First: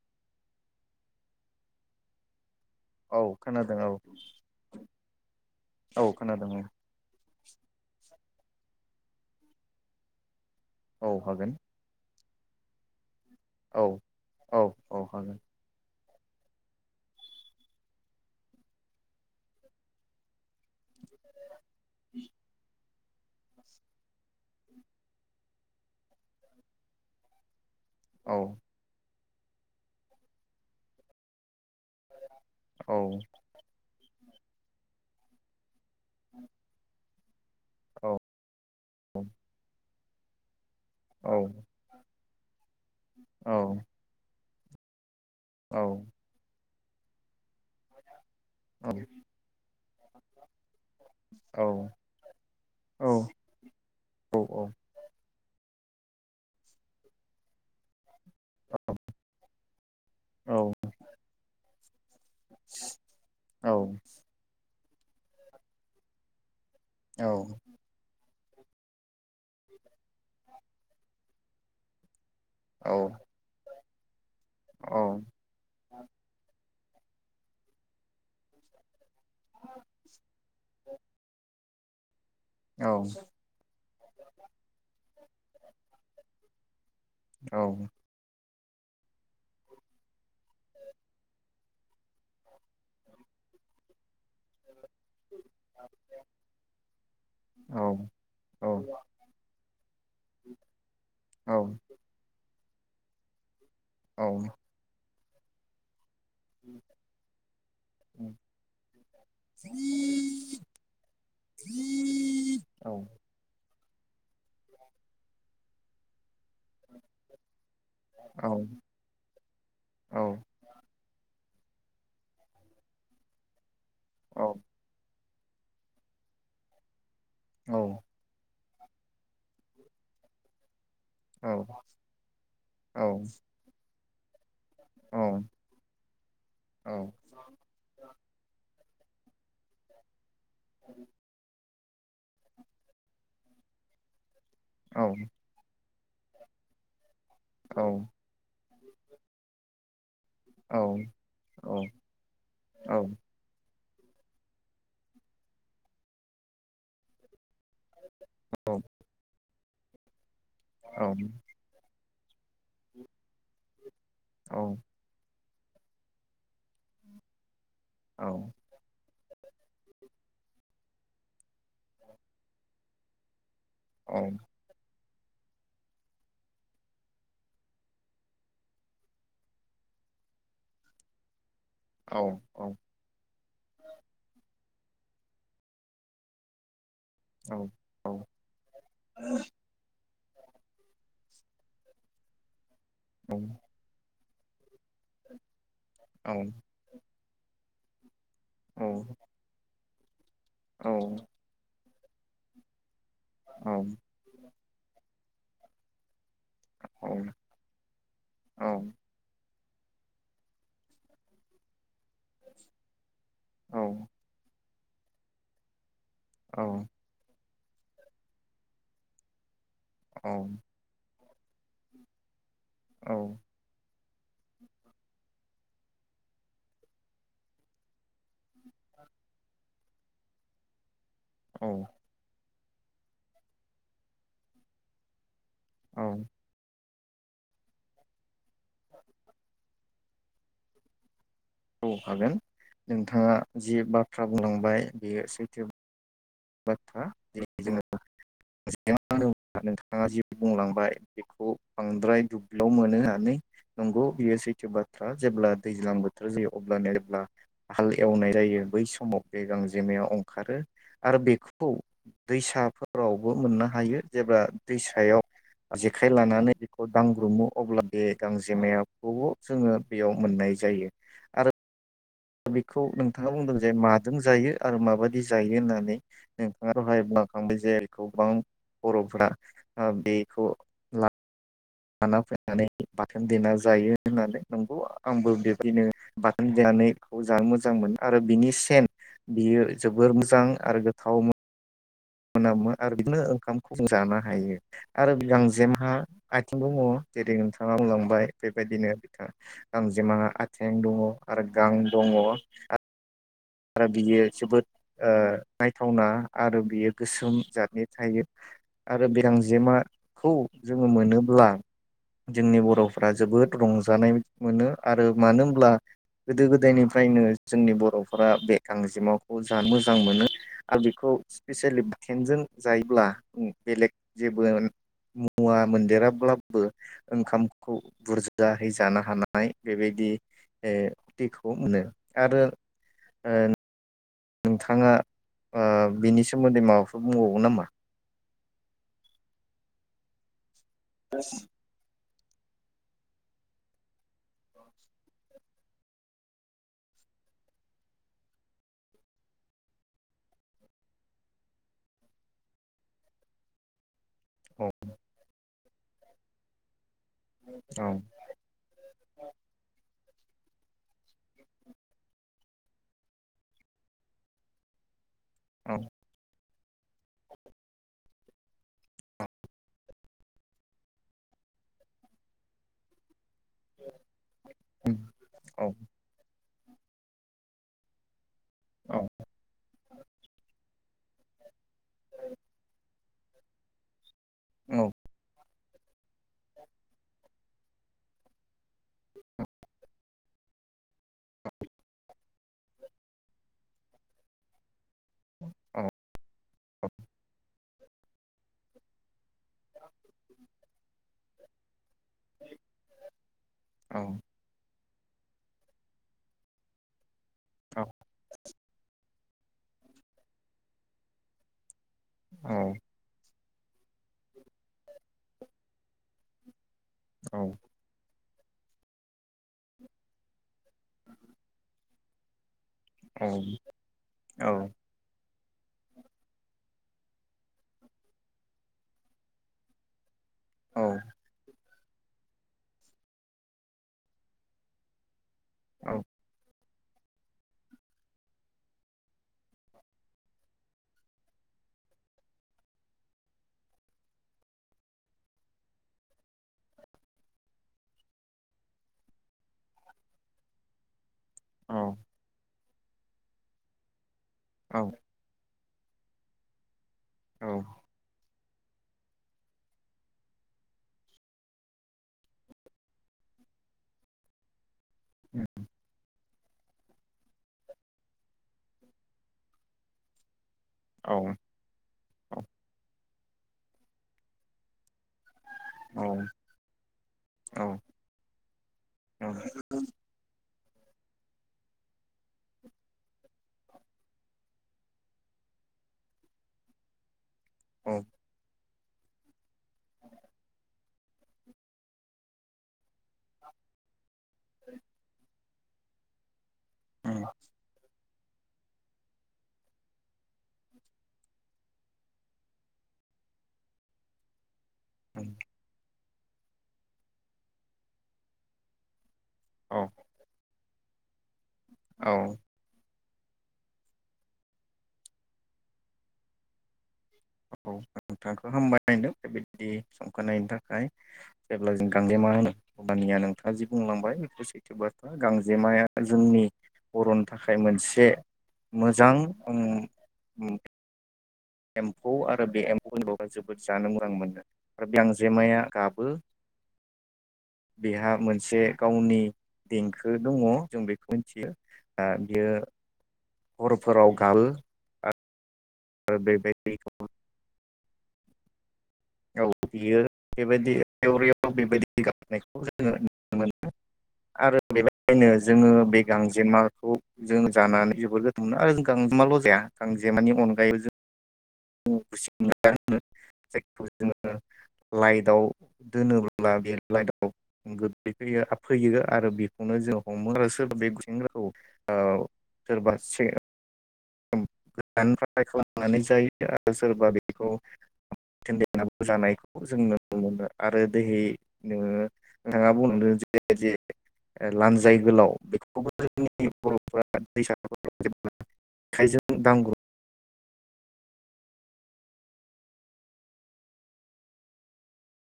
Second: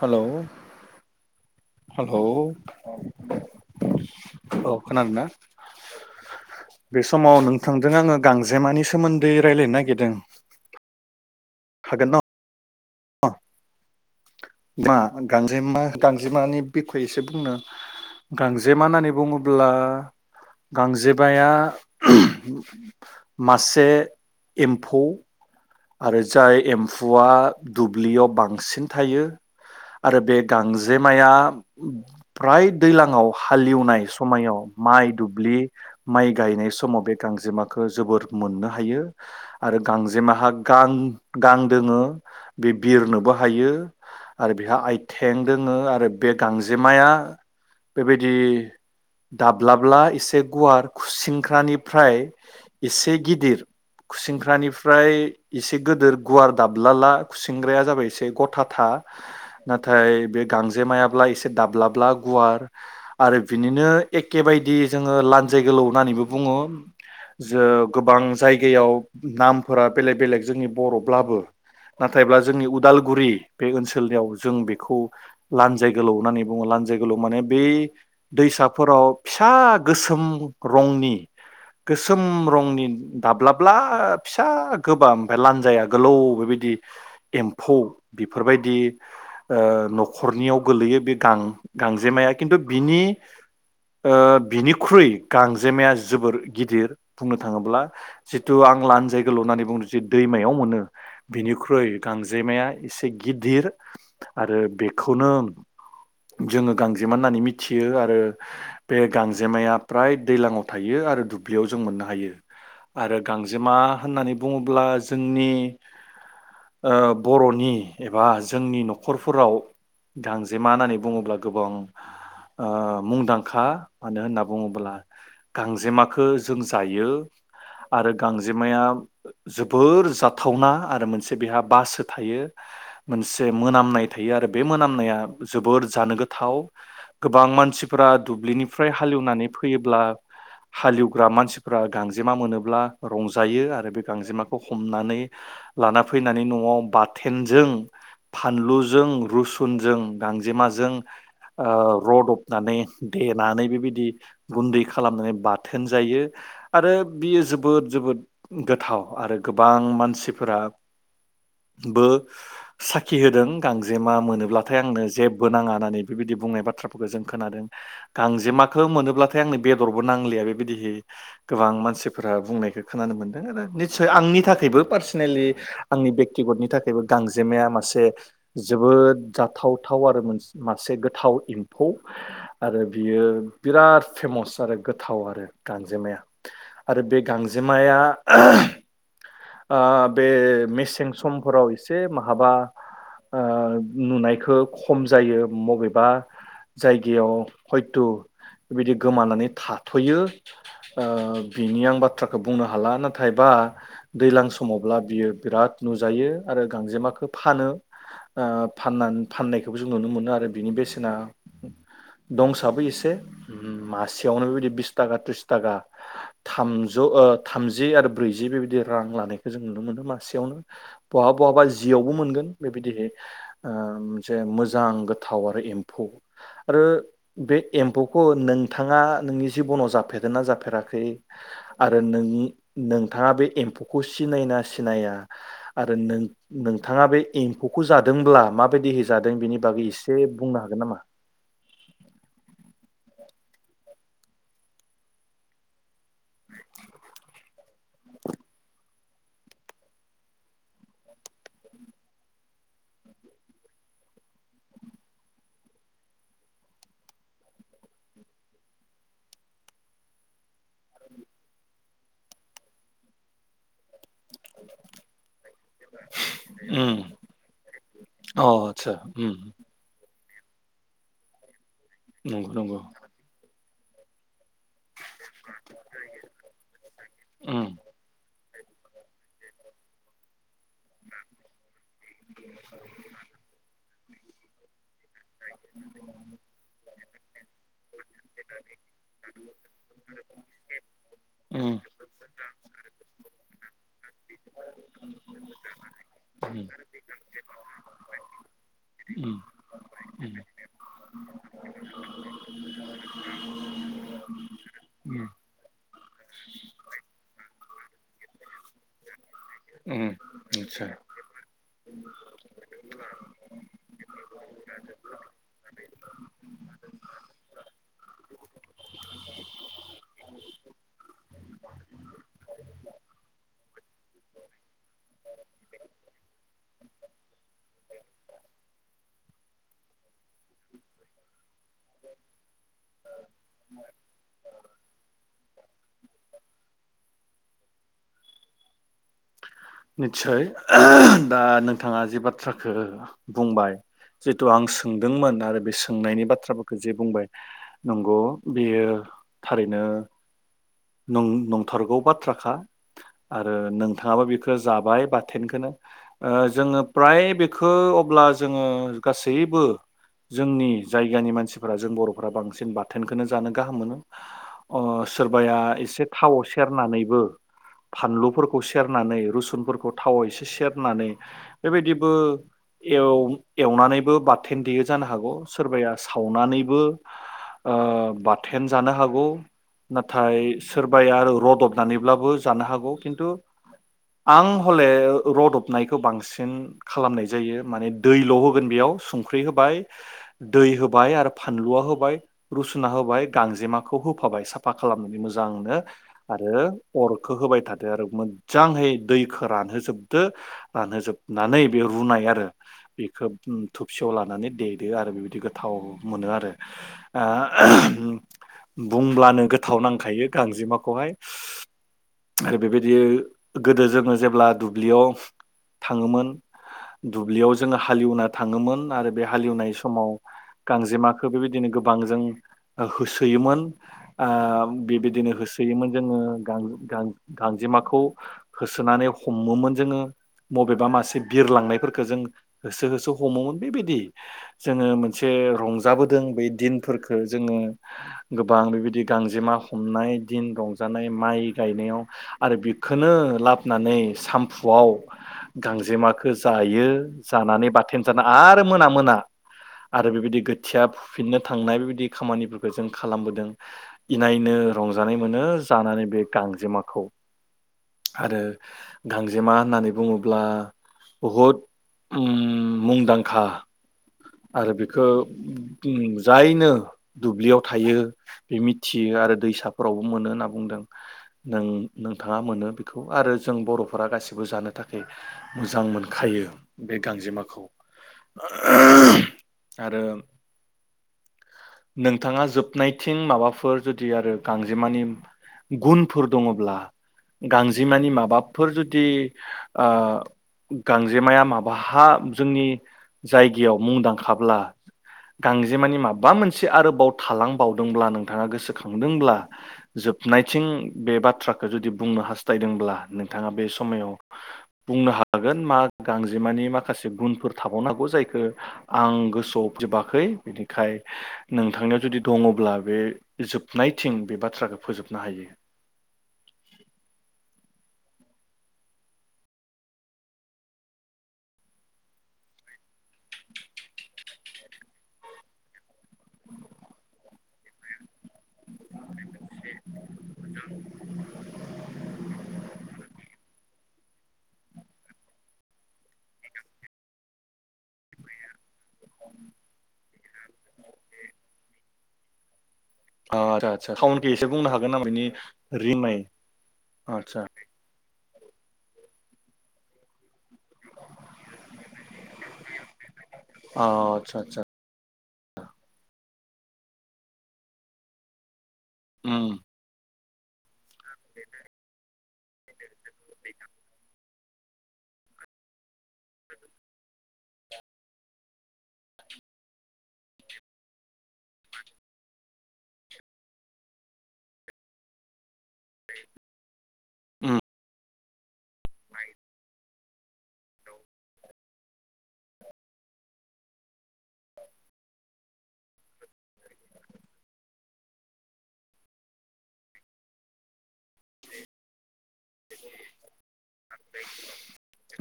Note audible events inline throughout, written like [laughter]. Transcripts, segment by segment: Hello hello औ खोनादों औ औ खोनादों ना औ खोनादों औ बे समाव नोंथांजों आङो गांजेमानि सोमोन्दै रायलायनो नागिरदों औ हागोन न [unintelligible] औ औ मा औ हागोन गांजेमा गांजेमानि बिखय एसे बुंनो गांजेमा होननानै बुङोब्ला गांजेमाया [unintelligible] मासे एम्फौ आरो जाय एम्फौआ दुब्लियाव औ बांसिन थायो आरो बे गांजेमाया फ्राय औ दैलाङाव हालेवनाय समायाव माइ दुब्लि माइ गायनाय समाव बे गांजेमाखो औ जोबोर मोनो हायो आरो गांजेमाहा गां औ गां दोङो बे बिरनोबो औ हायो आरो बेहा आइ थें औ दोङो आरो बे गांजेमा जेमाया बेबायदि दि औ दाब्लाब माब्ला एसे गुवार औ खुसिंख्रानिफ्राय एसे गिदिर खुसिंख्रानिफ्राय एसे गोदोर गुवार दाबलाला खुसिंग्राया जाबाय एसे गथा था नाथाय बे औ गांजेमायाब्ला एसे दाब्लाब [inaudible] गुवार आरो बिनिनो एखे बायदि जोङो लान्जाय गोलाव होननानैबो बुङो जो गोबां जायगायाव नामफोरा बेलेग बेलेग जोंनि बर'ब्लाबो नाथायब्ला जोंनि उदालगुरि बे ओनसोल [unintelligible] जों बेखौ लान्जाय गोलाव होननानै बुङो लानजाइ लानजाइ गोलाव माने बे दैसाफोराव फिसा गोसोम रंनि [inaudible] गोसोम रंनि दाब्लाब्ला फिसा गोबा ओमफ्राय लानजाया गोलौ बेबायदि एम्फौ बेफो फोरबायदि ओ न'खरनियाव गोलैयो बे गां- गांजेमाया खिन्थु बिनि ओ बिनि ख्रुइ गांजेमाया जोबोर गिदिर बुंनो थाङोब्ला जितु आं लानजाइ गोलाव होननानै बुंनो दैमायाव मोनो बिनिख्रुइ गांजे माया एसे गिदिर आरो बेखौ खौनो जोङो गांजेमा होननानै मिथियो आरो बे गांजेमाया फ्राय दैज्लांङाव थायो आरो दुब्लियाव जों मोननो हायो आरो गांजेमा होननानै बुङोब ब्ला जोंनि ओ बर'नि एबा जोंनि न'खरफोराव गांजेमा होनानै बुङोब्ला गोबां ओ मुंदांखा मानो होनना बुङोब्ला गांजेमाखो जों जायो आरो गांजे जेमाया जोबोर जाथावना आरो मोनसे बेहा बासो थायो मोनसे मोनामनाय थायो आरो बे मोनामनाया जोबोर जानो गोथाव गोबां मानसिफोरा दुब्लिनि ओमफ्राय हालेवनानै फैयोब्ला हालेवग्रा मानसि फ्रा गांजेमा मोनोब्ला रंजायो आरो बे गांजेमा हमनानै लाना फैनानै न'आव बा थेनजों फानलु जों रुसुनजों गांजेमाजों ओ रदबनानै देनानै बैबा दि गुनदै खालामनानै बाथोन जायो आरो बियो जोबोद जोबोद गो थाव आरो गोबां मानसि फोरा औ बो साखि होदों गां जेमा औ मोनोब्लाथाय आंनो जे बो नाङा होननानै बेबायदि बुंनाय बाथ्राफोरखौ जों खोनादों औ गांजेमाखौ मोनोब्ला थाय आंनो बेदरबो नांलिया बेबायदिहै गोबां मानसिफोरा बुंनायखौ खोनानो मोनदों आरो निस्सय आंनि थाखायबो पार स्नेलि आंनि बेक्तिगतनि थाखायबो गांजेमाया मासे जोबोद जाथावथाव आरो मो मासे गोथाव एम फौ आरो बियो बिराद फेमास आरो गोथाव आरो गांजेमाया आरो बे गांजेमाया आहम ओ बे मेसें समफोराव एसे माहाबा आ नुनाय खम जायो मबे बा जाय गयाव हयत' बिदि गोमानानै था थुयो ओ बिनि आं बा बाथ्राखौ बुंनो हाला ना नाथायबा दैज्लां समावब्ला बियो बिराद नुजायो आरो गांजेमाखौ फानो ओ फाननानै फाननाय बेखौ जों नुनो मोनो आरो बिनि बेसेना दंसाबो एसे मासेयावनो बेबायदि बिस थाखा थ्रिस थाखा थामजौ ओ थामजि आरो ब्रैजि बेबायदि रां लानाय जों नुनो मोनो मासेयावनो बहाबा बहाबा जियावबो मोनगोन बेबायदिहै मोनसे मोजां गोथाव आरो एम्फौ आरो बे एम्फौखौ नोंथाङा नोंनि जिबनाव जाफेरदों ना जाफेराखै आरो नोंनि नोंथाङा बे एम फख' सिनायोना सिनाया आरो नों नों थाङा बे एम्फ'खौ जादोंब्ला माबायदिहै जादों बेनि बागै एसे बुंनो हागोन नामा? औ हागोन नोंथाङा जि बाथ्रा बुंलांबाय बेयो सैथो बाथ्रा जे जोङो [inaudible] नोंथाङा जे बुंलांबाय बेखौ बांद्राय दुब्लियाव मोनो होननानै नंगौ बियो सैथो बाथ्रा जेब्ला दैज्लां बोथोर जायो अब्लानो जेब्ला हाल एवनाय जायो बै समाव बे गांजेमाया अंखारो। आरो बेखौ दैसाफोरावबो मोननो हायो। जेब्ला दैसायाव जेखाइ लानानै बेखौ उम दांग्रुमो अब्ला बे गांजेमायाखौ जोङो बेयाव मोननाय जायो आरो नंगौ, नंगौ। बिखौ नोंथाङा बुंदों जे माजों जायो आरो माबायदि जायो होननानै नोंथाङा दहाय उम, [unintelligible] बर'फ्रा ओ बेखौ ला लाना फैनानै बाथोन देना जायो। होनानै नंगौ आ आंबो बेबदिनो बाथोन देनानै खौ जान मोज जां मोन आरो बिनि सेन बियो जोबोर मोजां आरो गोथावमो उम, मोनामो आरो बिदिनो ओंखामखौ जों जानो हायो आरो गांजेमहा आथिं उम, दङ जेरै नोंथाङा बुंलांबाय बेबायदिनो बिथां उम, गांजेमाहा उम, आथें दङ आरो गां दङ आ आरा बियो जोबोद ओ उम, नायथावना आरो बियो गोसोम जादनि थायो। आरो बे जेमा उम, खौ जोङो निस्सय, मोनोब्ला जोंनि बर'फ्रा जोबोद रंजानाय मोनो आरो मानो होमब्ला गोदो गोदायनिफ्रायनो जोंनि बर' आ बे गांजेमाखौ जा मोजां मोनो आ बेखौ स्पेसियेलि बाथेन जों जायोब्ला बेलेग जेबो मुवा मोनदेराब्लाबो ओंखामखौ बुरजाहै जानो हानाय बेबायदि ए दिखौ मोनो आरो ओन नोंथाङा ओ बिनि सोमोन्दै माबाफोर बुंबावो नामा? नितसय [unintelligible] दा नोंथाङा जि बाथ्राखो बुंबाय जितु आं सोंदोंमोन आरो बे सोंनायनि बाथ्राफोरखो जे बुंबाय नंग' बेयो थारैनो नं नंथारगौ बाथ्राखा आरो नों थाङाबो बेखो औ जाबाय बाथेनखोनो ओ जोङो फ्राय बेखौ औ अब्ला जोङो गासैबो जोंनि जायगानि मानसिफोरा जों बर'फोरा्रा बांसिन बाथोनखौनो जानो गाहाम मोनो सोरबाया औ एसे थाव सेरनानैबो फानलुफोरखौ सेरनानै रुसुनफोरखौ थावाव एसे सेरनानै बेबायदिबो एव एवनानैबो बाथेन देयो जानो हागौ औ सोरबाया सावनानै बो ओ बा थेन जानो औ हागौ नाथाय सोरबाया आरो रदबनानैब्लाबो जानो हागौ खिन्थु आं औ औ हले रदब साबनायखौ बांसिन खालामनाय जायो माने दैल' होगोन बेयाव संख्रि होबाय दै होबाय होबाय आरो फानलुआ होबाय रुसुना होबाय गांजेमाखौ होफाबाय साफा खालामनानै मोजां मोजांनो औ आरो अरखौ होबाय थादो आरो मोजाङै दैखौ रानहोजोबदो रानहोजोबनानै बे रुनाय आरो बेखौ औ थुबसेयाव लानानै दे द आरो बेबायदि गोथाव मोनो आरो ओ बुंब्लानो गोथाव नांखायो गांजेमाखौहाय औ आरो बेबायदि गोदो जोङो जेब्ला दुब्लियाव थाङोमोन औ दुब्लियाव जोङो हालिवना थाङोमोन आरो बे हालेवनाय समाव गांजेमाखो बेबायदिनो गोबांजों होसोयोमोन आ बेबायदि बिदिनो होसोयोमोन जोङो गांजेमाखौ होसोनानै हमोमोन जोङो बबेबा मासे बिरलांनायफोरखौ खो जों होसो होसो हमोमोनबेबायदि जोङो मोन एसे रंजाबोदों बै दिन फोरखो जोङो गोबां बेबायदि गांजेमा हमनाय दिन रंजानाय माइ गायनायाव आरो बेखौनो लाबोनानै सामफुआव गांजेमाखौ जायो जानानै बाथोन जानो आरो मोना मोना आरो बेबायदि गोथिया फुफिननो थांनाय बेबायदि खामानिफोरखौ जों खालामबोदों इनाय नो रंजानाय मोनो जानानै बे गांजेमाखौ औ आरो गांजेमा होननानै बुङोब्ला बहुद मुंदांखा आरो बि खो उम जायनो दुब्लियाव थायो बे मिथियो आरो दैसाफोरावबो मोनो होनना बुङो बुंदों औ नों नोंथाङा मोनो बेखौ खौ आरो जों बर'फोरा गासिबो जानो थाखोय मोजां मोनखायो बे गांजेमाखौ [unintelligible] आरो नोंथाङा जोबनायथिं माबाफोर जुदि आरो गांजेमानि गुनफोर दङब्ला औ गांजेमानि माबा फोर जुदि ओ गांजेमाया माबाहा जोंनि जायगायाव मुंदां खाब्ला गांजेमानि माबा मोन से आरोबाव थालां बावदोंब्ला नों नोंथाङा गोसोखांदोंब्ला जोबनायथिं बे बाथ्राखो जुदि बुंनो हास्थायदोंब्ला नोंथाङा बे समायाव बुंनो हागोन मा गांजेमानि माखासे गुनफोर थाबावनो हागौ जायखो आं गोसोआव जोबाखै बिनि खाय नोंथांनियाव औ जुदि दङब्ला बे जोबनायथिं बे बाथ्राखो फोजोबनो हायो। औ नोंथांखौ हामबायहोनदों बेबायदि संखोनायनि थाखाय जेब्ला जों गांजेमा होनो अब्लानिया नोंथाङा जि बुंलांबाय बेफोर सैथो बाथ्रा। गांजेमाया जोंनि बर'न थाखाय मोनसे मोजां उम उम एमफौ आरो बे एमफौ [unintelligible] जोबोद जानो मोजां मोनो आरो बे आंजेमाया गाबो बेहा मोनसे गावनि देंखो दङ जों बेखौ मोनथियो। दा बियो ओ आदा आदसा हरफोराव टाउनखो गाबो एसे बुंनो हागोन आं बिनि आरो रिमाय बेबायदिखौ आतसा औ बियो बेबायदि रिउ रिउ बेबायदि गाबनायखौ जोङो अ आतसा आतसा। आइनो जोङो बे गांजेमाखौ जों जानानै जोबोर गोथाव मोनो आरोंख गांजेमाल' उम जाया गांजेमानि अनगायैबो जों [inaudible] [inaudible] [inaudible] लाइटआव दोनोब्ला बे लाइटआव गोग्लैै फैयो आरो बेखौनो जोङो हमो आरो सोरबा बे गुसेंग्राखौ ओ सोरबा से [unintelligible] लानाय जायो आरो सोरबा बेखौ [unintelligible] [unintelligible] जानायखौ जोंनो नुनो मोनो आरो दैहै नोङो नोंथाङा बुं जे जे लानजाय गोलाव बेखौबो जोंनि बर'फोरा दैसाफोराव जेब्ला आखायजों दांग्रोम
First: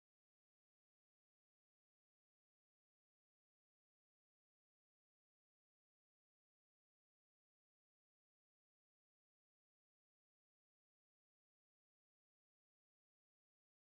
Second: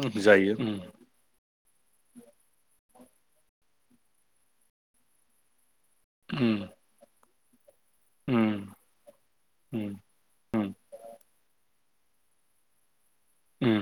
उ जायो उ उ उ उ उम